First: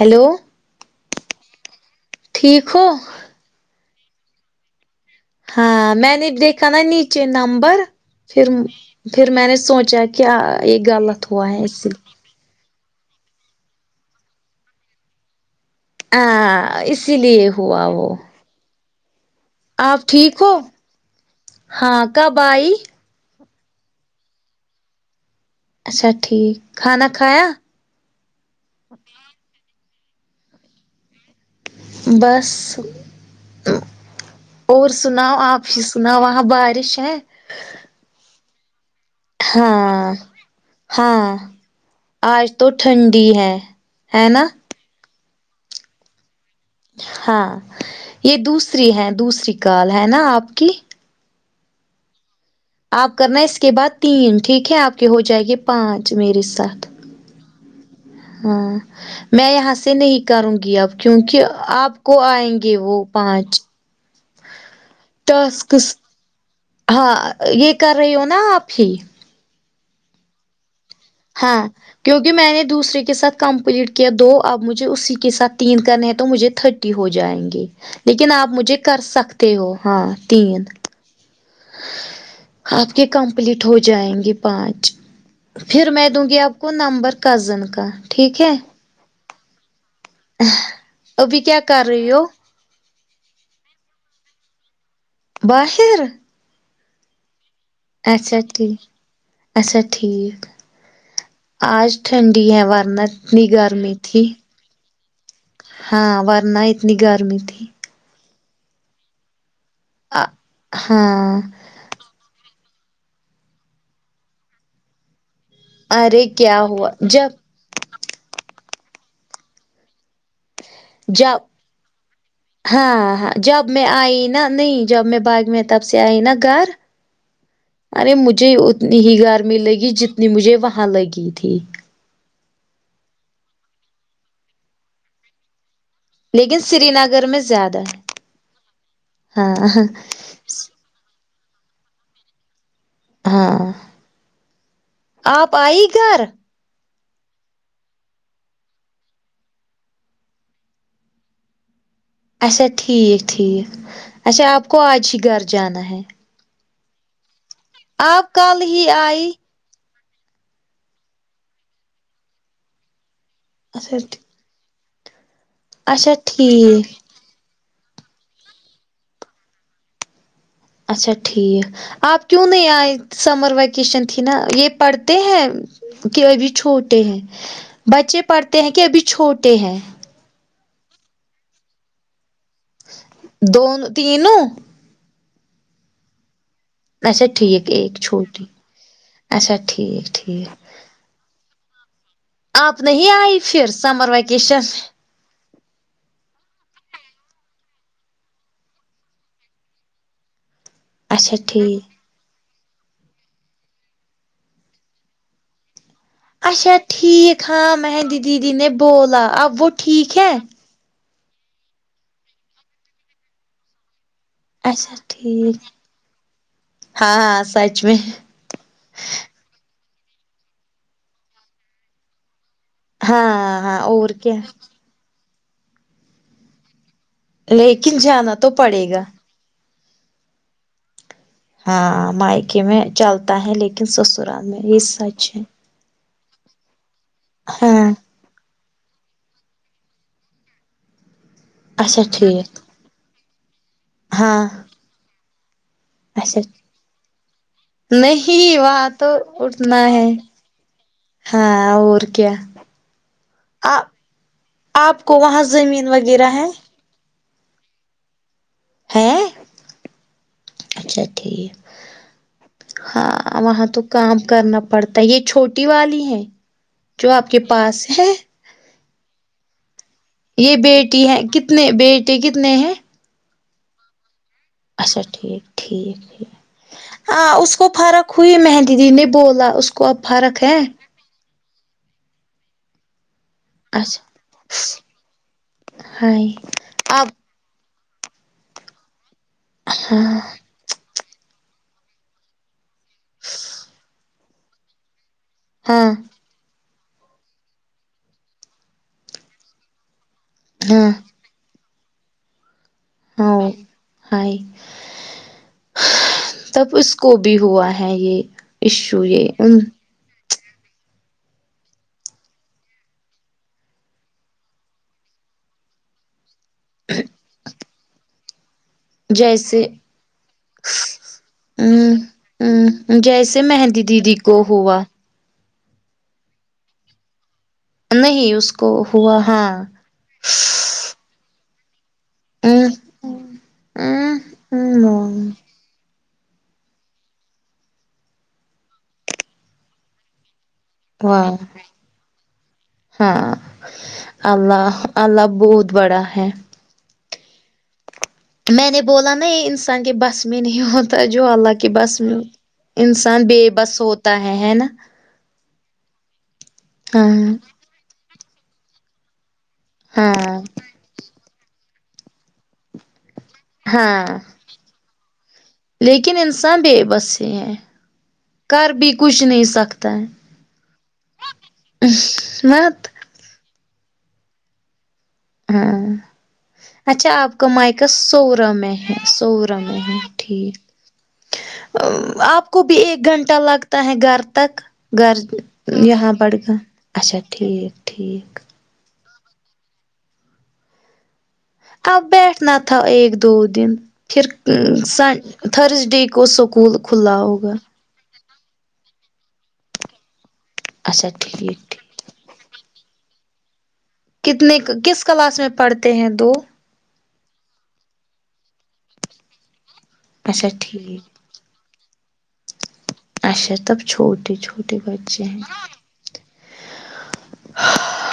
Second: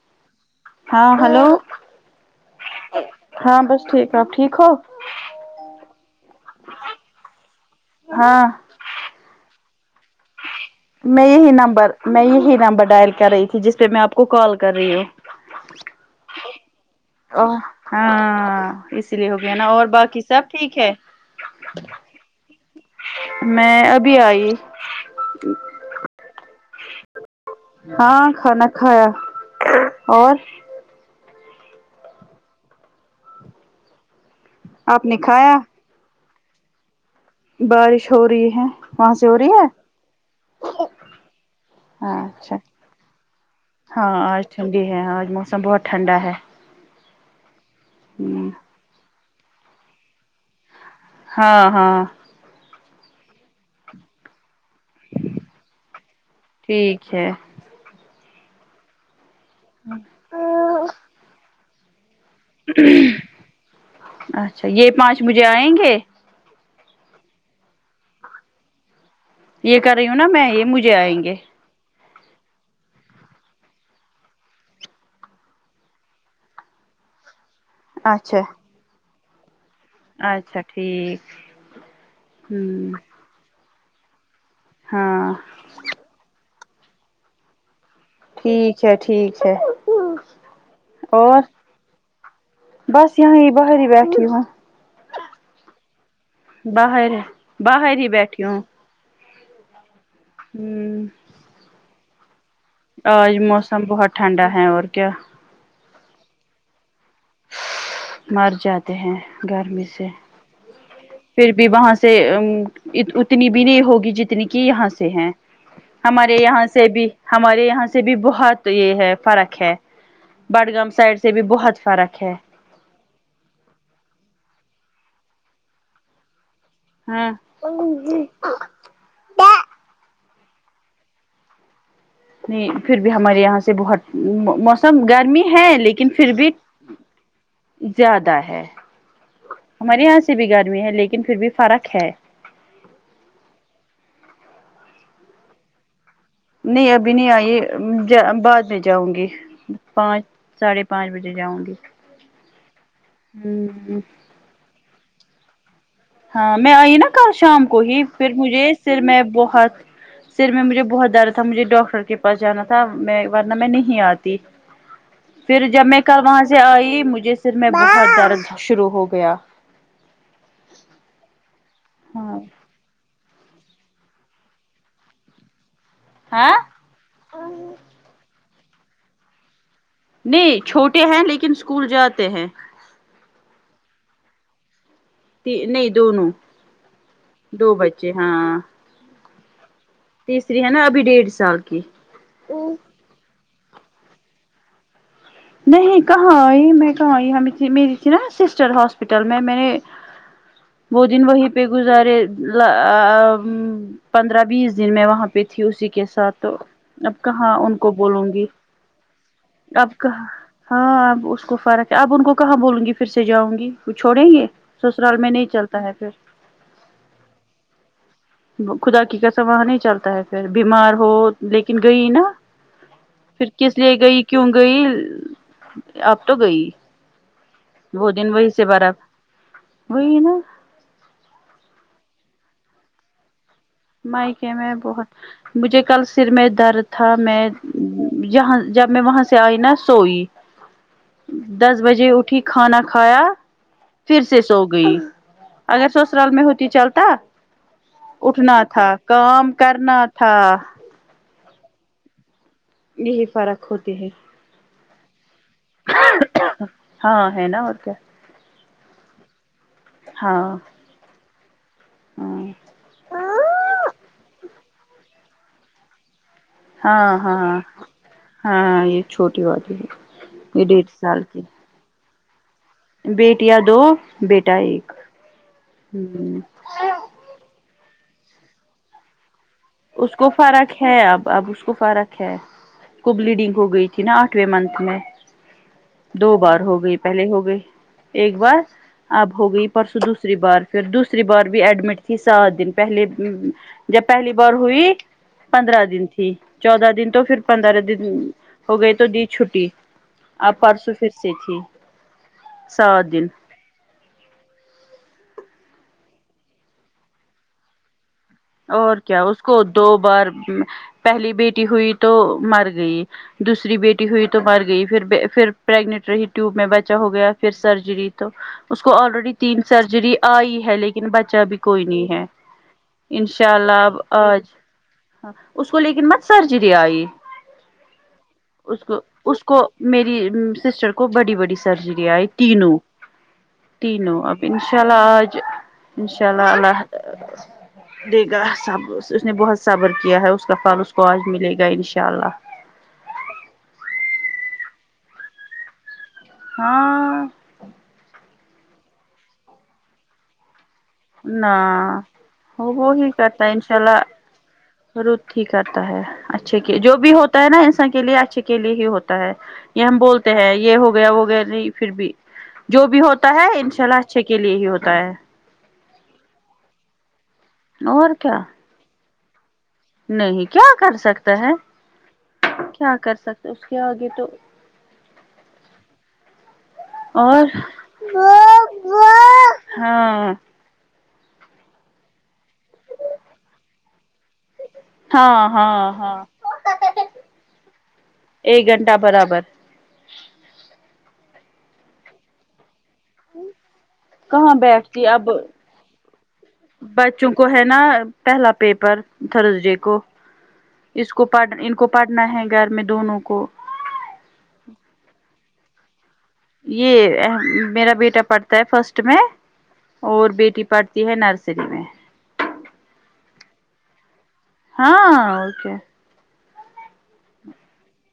hello ہاں hello ٹھیک ہو ہاں بس ٹھیک آپ ٹھیک ہو ہاں میں نے دیکھا نا نیچے نمبر ہاں پھر پھر میں نے سوچا کیا یہ غلط میں ہوا یہی ہے اس سے نمبر میں یہی نمبر ڈائل کر رہی تھی جس پہ میں آپ کو کال کر رہی ہوں ہاں اسی ا لیے ہوا وہ ہاں اس اس لیے ہو گیا نا اور آپ باقی سب ہو ٹھیک ہے ہاں کب آئی میں ابھی آئی اچھا ٹھیک کھانا کھایا ہاں کھانا کھایا اور بس اور آپ نے سناؤ کھایا آفس نہ وہاں بارش ہے بارش ہو رہی ہے وہاں سے ہو رہی ہے ہاں ہاں آج اچھا تو ٹھنڈی ہے ہاں ہے آج نا ٹھنڈی ہے ہاں اج موسم بہت ٹھنڈا ہے ہاں یہ ہ دوسری ہے دوسری کال ہے نا آپ کی ہاں ہاں آپ کرنا اس کے بعد تین ٹھیک ہے آپ کے ہو جائے گے پانچ میرے ساتھ چھ ہمم میں یہاں سے نہیں کروں گی اب کیونکہ آپ کو آئے گے وہ پانچ اچھا یہ پانچ مجھے آئیں ٹاسکس گے ہاں یہ کر رہی ہو نا آپ بھی یہ کر رہی ہوں نا میں یہ مجھے آئیں گے ہاں ھ کیونکہ میں نے دوسرے کے ساتھ کمپلیٹ کیا دو اب مجھے اسی کے ساتھ تین کرنے ہیں تو مجھے تھر ٹی ہو جائیں گے لیکن اچھا آپ مجھے کر سکتے ہو ہاں تین ٹیک آپ کے کمپلیٹ ہو جائیں گے پانچ ہاں پھر میں دوں گی اب وہ نمبر کزن کا ٹھیک ہے ٹھیک ہے اور ابھی کیا کر رہیو بس یوں ہی باہر ہی بیٹھی ہوں [unintelligible] باہر ہے باہر ہی اچھا بیٹھی ہوں ٹھیک اچھا ٹھیک ہوں آج ٹھنڈی ہوا آج موسم بہت ٹھنڈا ہے اور کیا ہاں ورنہ اتنی گرمی تھی مر جاتے ہیں گرمی سے ہاں پھر بھی وہاں سے ا اتنی بھی نہیں ہوگی جتنی کہ یہاں سے ہیں ارے ہمارے کیا یہاں سے ہوا بھی جب ہمارے یہاں سے بھی بہت یہ ہے فرق ہے بڈگام سائڈ سے جب بھی بہت فرق ہے ہاں ہاں جب میں آئی نا نہیں جب میں بعد میں تب سے آئی نا گھر ارے ہاں مجھے اتنی ہی گرمی لگی جتنی مجھے وہاں لگی تھی نہیں پھر بھی ہمارے یہاں سے بہت موسم گرمی ہے لیک کن پھر بھی لیکن سری نگر میں زیادہ ہے زیادہ ہے ہاں ہمارے یہاں سے بھی گرمی ہے لیکن پھر بھی فرق ہے ہاں آپ آئی گھر نہیں ابھی نہیں آئی جا بعد میں جاؤں گی پانچ ساڈھے پانچ بجے جاؤں گی اچھا ٹھیک ٹھیک ہ اچھا آپ کو آج ہی گھر جانا ہے ہاں میں آئی نا کل شام کو ہی آپ پھر کل مجھے ہی سر میں آئی بہت سر میں مجھے بہت درد تھا مجھے ڈاکٹر کے پاس جانا تھا میں ورنہ میں اچھا نہیں آتی پھر جب میں اچھا کل وہاں سے ٹھیک آئی مجھے سر میں بہت درد شروع ہو گیا اچھا ٹھیک آپ ہاں کیوں نہیں آئے سمر ویکیشن تھی نا یہ پڑھتے ہیں کہ ابھی ہاں چھوٹے ہیں بچے پڑھتے ہیں کہ ابھی چھوٹے ہیں نہیں چھوٹے ہیں لیکن اسکول جاتے ہیں دون تینوں تی نہیں دونوں اچھا ٹھیک دو ایک بچے چھوٹی ہاں اچھا ٹھیک تیسری ٹھیک ہے نا ابھی ڈیڑھ سال کی آپ نہیں آئی پھر سمر ویکیشن نہیں کہاں آئی میں کہاں ائی ہمیں میری تھی نا سسٹر ہاسپٹل میں مین میں نے وہ دن اچھا وہیں پہ ٹھیک گزارے ا ا پندرہ بیس دن میں وہاں پہ تھی اسی کے ساتھ تو اچھا اب ٹھیک کہاں ہاں ان کو مہندی بولوں گی دیدی نے بولا اب وہ اب ٹھیک کہاں ہے ہاں اب اس کو فرق ہے اب ان کو کہاں بولوں گی پھر سے جاؤں گی وہ چھوڑیں گے اچھا سسرال میں نہیں ٹھیک چلتا ہے پھر ہاں ہاں سچ میں خدا کی قسم وہاں نہیں چلتا ہے پھر بیمار ہو لیکن گئی نا ہاں پھر کس ہاں لیے اور گئی کیا کیوں گئی اب تو گئی لیکن وہ دن جانا تو وہی سے پر پڑے اب گا وہی نا ہاں مائکے میں چلتا ہے لیکن سسرال مائکے میں یہ سچ ہے بہت مجھے کل سر میں درد تھا میں ہاں جہاں جب میں وہاں سے آئی نا سوئی دس اچھا بجے اٹھی ٹھیک کھانا کھایا پھر سے ہاں سو گئی اگر سسرال اچھا میں ہوتی چلتا نہیں اٹھنا وہاں تھا تو کام اٹھنا کرنا ہے تھا ہاں اور کیا یہی فرق آ ہوتی ہے آپ کو وہاں زمین وغیرہ ہے ہاں ہے نا اور کیا ہےاں ہاں اچھا ٹھیک ہاں ہاں وہاں تو کام کرنا پڑتا ہے یہ چھوٹی والی ہے جو ہاں آپ کے ہاں پاس ہے ہاں یہ چھوٹی والی ہے یہ بیٹی ہے کتنے بیٹیے کتنے ہیں بیٹیا دو بیٹا ایک اچھا ٹھیک ٹھیک ٹھیک ہ ہاں اس کو فرق ہوئی مہندی دی نے بولا اس اس کو فرق ہے اب اب اس کو فرق ہے کو بلیڈنگ ہو گئی تھی نا اچھا آٹھویں منتھ میں ہائی دو بار ہو گئی اب پہلے ہو گئی ایک بار اب ہو گئی پرسوں دوسری بار پھر دوسری بار بھی ایڈمٹ تھی سات دن پہل جب پہلی بار ہوئی پندرہ ہاں دن تھی چودہ دن تو پھر پندرہ دن ہو گئے تو دی چھٹی آب ہاں پرسوں پھر سے تھی سات دن ہ تب اس کو بھی ہوا ہے یہ اور ایشو کیا یہ اس ان کو دو بار پہلی بیٹی ہوئی تو مر گئی دوسری بیٹی ہوئی تو مر گئی پھر پھر پریگنٹ رہی ٹیوب میں بچا ہو گیا پھر سرجری تو اس کو آلریڈی تین جیسے سرجری آئی ہے لیکن بچا بھی کوئی نہیں ہے ہ جیسے انشاء اللہ مہندی اب دیدی کو آج ہوا اس کو لے کے مت سرجری آئی نہیں اس کو ہوا اس ہاں کو میری سسٹر کو کو بڑی بڑی سرجری آئی ہوں تینوں ہوں تینوں اب انشاء اللہ ہوں آج انشاء اللہ اللہ دے گا اس نے بہت صبر کیا ہے اس کا فال واں ہاں اللہ اللہ بہت بڑا ہے ہاں میں نے بولا نا یہ انسان کے بس میں نہیں ہو تا جو نہ اللہ کے بس میں وہ انسان بے بس ہوتا ہے ہے نا رد ہی کرتا ہے اچھے کے جو بھی ہاں ہوتا ہے نا انسان کے لیے اچھے کے لیے ہی ہوتا ہے یہ ہم بولتے ہاں ہیں یہ ہو گیا وہ گیا نہیں پھر بھی جو بھی ہوتا ہوتا ہے ان شاء اللہ ہاں اچھے کے لیے ہی ہوتا ہے لیکن انسان بے بس ہی ہیں اور کیا کر بھی کچھ نہیں سکتا ہے نہیں کیا کر سکتا ہے مت کیا کر سکتا اس کے آگے تو ہاں اچھا آپ اور کا مائیکا سورہ ہاں میں ہے سوورہ میں ہے ٹھیک آپ کو بھی ایک گھنٹہ لگتا ہے گھر تک گھر ہاں ہاں یہاں بڑگم ہاں اچھا ٹھیک ٹھیک ایک گھنٹہ برابر اب بیٹھنا تھا ایک دو دن پھر ا کہاں بیٹھتی سن اب تھرسڈے کو اسکول کھلا بچوں کو ہوگا ہے نا پہلا پیپر تھرسڈے کو اچھا اس کو ٹھیک پڑھ ان ٹھیک کو پڑھنا ہے گھر میں دونوں کو کتنے کس کلاس میں پڑھتے ہیں دو یہ میرا بیٹا پڑھتا ہے فرسٹ میں اور اچھا بیٹی ٹھیک پڑھتی ہے نر سری میں اچھا تب چھوٹی چھوٹ ہاں اوکے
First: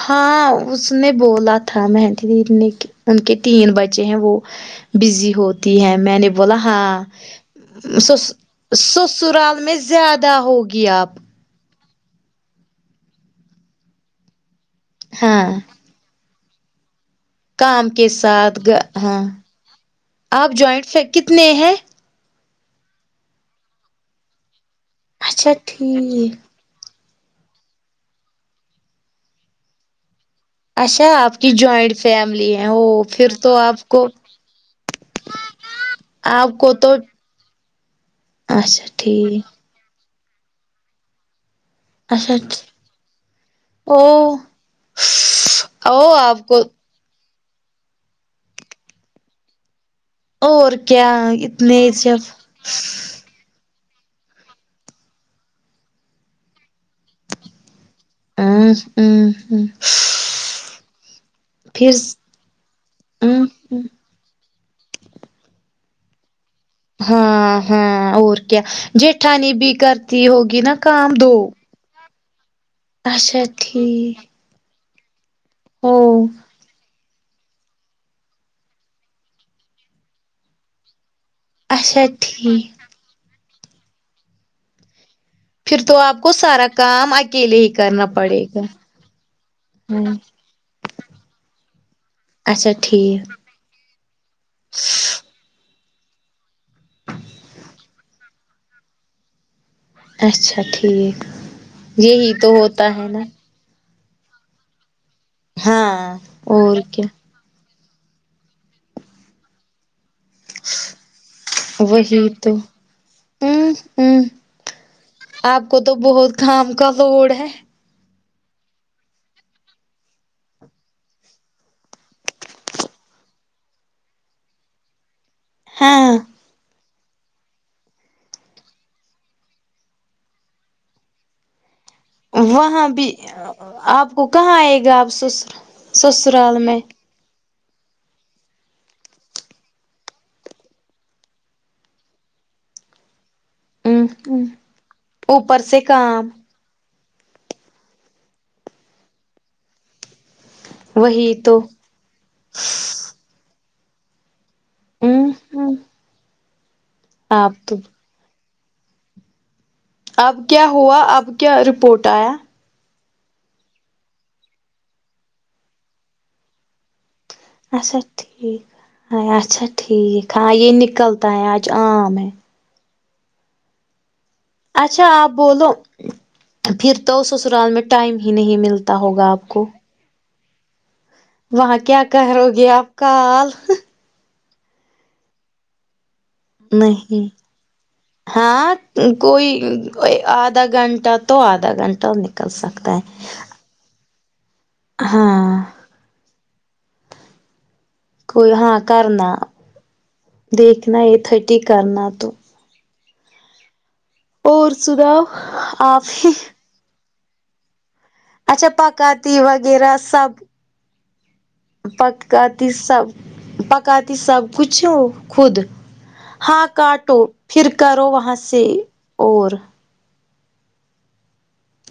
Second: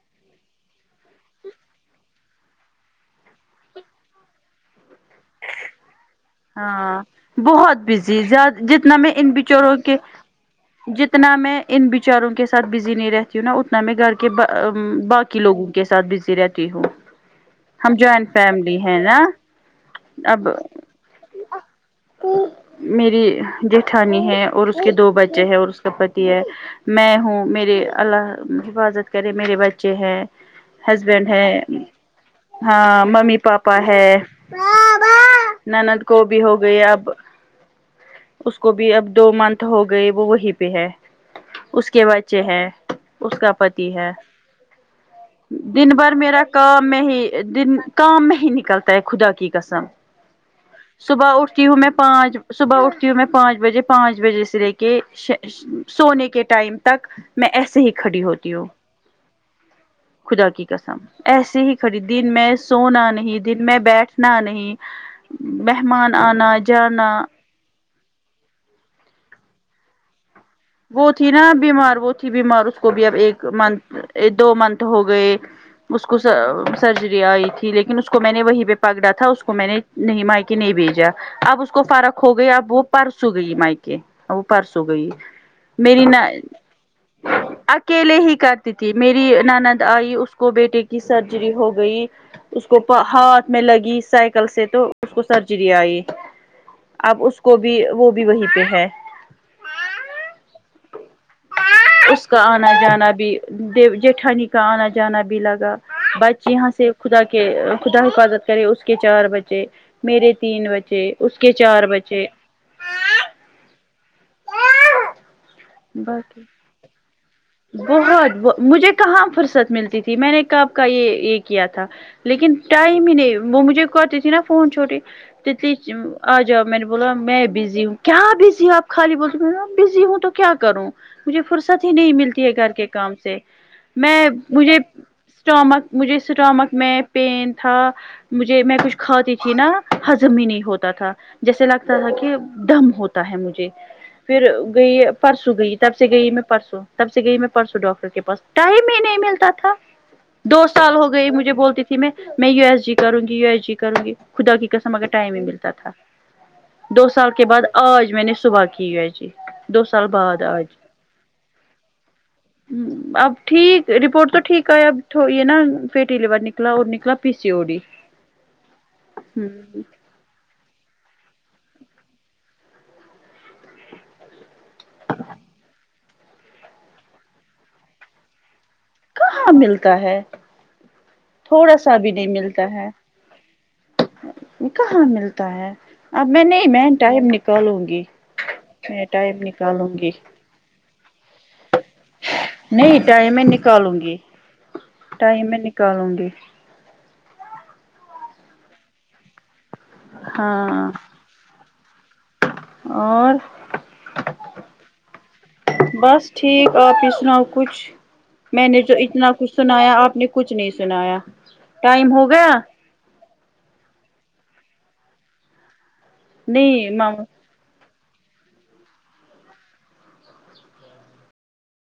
ہاں اس نے بولا تھا مہندی دیدی نے کہ ان کے تین بچے ہیں وہ بزی ہوتی ہے میں نے ہاں بہت بزی سس زیاد جتنا میں ان بیچو سسرال میں اوکے زیادہ ہوگی آپ جتنا میں ان بچاروں کے ساتھ بزی نہیں رہتی ہوں نا اتنا میں گھر کے با باقی ہاں لوگوں کے س اتھ میں بزی رہتی ہوں کام ہم کے جوائنٹ ساتھ فیملی گا ہے نا ہاں اب آپ جوائنٹ ف کتنے ہیں میری جٹھانی ہے اور اس کے دو بچے اچھا ہیں اور اس کا پتی ٹھیک ہے میں ہوں میرے اللہ حفاظت کرے میرے بچے ہیں اچھا ہسبینڈ آپ کی ہے جوائنٹ فیملی ہے وہ ہاں پھر ممی تو پاپا آپ کو ہے نند کو بھی آپ ہو کو گیا تو اب اس کو اچھا بھی اب دو ٹھیک منتھ ہو گئے وہ وہی پہ ہے اس کے اچھا بچے ہے اس کا پتی او ہے دن بھر او میرا آپ کو کام میں ہی دن کام میں ہی نکلتا ہے خدا کی قسم اور کیا صبح اٹھتی ہو میں اتنے جب پانچ صبح اٹھتی ہو میں پانچ بجے پانچ بجے سے لے کے ش ش سونے کے ٹائم تک میں ایسے ہی کھڑی ہوتی ہو ہوں ہوں ہوں خدا کی قسم ایسے ہی پھر کھڑی دن میں سونا نہیں ہوں دن میں ہوں بیٹھنا نہیں مہمان آنا جا ہاں ہاں اور کیا جٹھانی بھی کرتی ہوگی نا وہ کام تھی دو نا بیمار وہ تھی بیمار اس کو بھی اب اچھا ایک منتھ ٹھیک ایک دو منتھ ہو گئے او اس کو س رجری آئی تھی لیکن اس کو میں نے وہیں پہ پکڑا تھا اس کو میں نے نہیں مائکہ نہیں بھیجا اب اس کو اچھا فرق ہو گیا اب وہ ٹھیک پرسوں گئی مائکہ وہ پرسوں گئی پھر تو میری نا آپ کو سارا کام اکیلے ہی کرنا اکیلے ہی پڑے گا کرتی تھی میری نند آئی ہوں اس کو بیٹے کی سرجری ہو گئی اس اچھا کو پر ٹھیک ہاتھ میں لگی سائیکل سے تو اس کو سرجری آئی اب اس کو بھی وہ بھی وہیں پہ ہے اچھا ٹھیک یہی تو ہوتا ہے نا جے جیٹھانی کا آنا جانا بھی لگا ہاں بچے یہاں اور سے کیا خدا کے خدا حفاظت کرے اس کے چار بچے میرے تین بچے اس کے چار وہی بچے تو ہوں ہوں آپ کو تو بہت باقی کام کا لوڈ ہے بہت مجھے کہاں فرصت ملتی تھی میں نے کب کا یے یے کیا تھا لیکن ٹائم ہی نہیں وہ مجھے کرتی تھی نا فون چھوٹی تتی ہاں آجاؤ میں نے بولا میں بزی ہوں کیا بزی ہوں آپ خالی بولتے بزی ہوں تو کیا کروں مجھے فرصت ہی نہیں مل تی ہے گھر کے وہاں بھی کام سے آپ میں کو کہاں مجھے آئے گا آپ سسر اسٹامک مجھے سسرال اسٹامک میں پین تھا مجھے میں کچھ کھاتی تھی نا حزم ہی نہیں ہوتا تھا جیسے لگتا تھا کی دم ہوت تا ہے مجھے پھر ہوں گئی پرسوں اوپر گئی تب سے گئی کام میں پرسوں تب سے گئی میں پرسوں ڈاکٹر کے پاس ٹائم ہی نہیں ملتا تھا دو سال ہو گئی وہی مجھے تو بولتی تھی میں یو ایس جی کروں گی یو ایس جی کروں گی خدا کی قسم مگر ہوں ٹائم ہی نہیں ملتا ہوں تھا دو سال کے آپ بعد تو آج میں نے صبح کی ہے اب کیا ہوا اب کیا رپورٹ آیا اب ٹھیک رپورٹ تو ٹھیک ایا اب یے نا یے فیڈیلیوٹ نکلا اور نکلا پی سی او ڈی اچھا ٹھیک اچھا ہ ٹھیک ہاں یے نکلتا ہے آج آم ہیں اچھا آپ بولو پھر تو سسرال میں ٹائم ہی نہیں مل تا ہوگا آپ کو کا ہے تھوڑا وہاں سا کیا بھی نہیں کررو ملتا گے آپ ہے کال کہاں ملتا ہے اب میں نہیں میں ٹائم نکالوں گی ہاں میں ٹائم کوئی نکالوں گی آدھا گھنٹہ تو آدھا گھنٹہ سکتا نہیں ہے ٹائم میں نکالوں گی ٹائم میں ہاں نکالوں گی کوئی ہاں کرنا ہاں دیکھنا تھرٹی کرنا تو اور اور سناؤ آپ ہی آپی سناؤ کچھ میں اچھا نے جو اتنا پکاتی کچھ سنایا وغیرہ آپ نے سب کچھ نہیں سنایا ٹائم ہو گیا پکاتی سب پکاتی سب کچھ ہو خود ہاں نہیں کاٹو ماما پھر کرو وہاں سے اور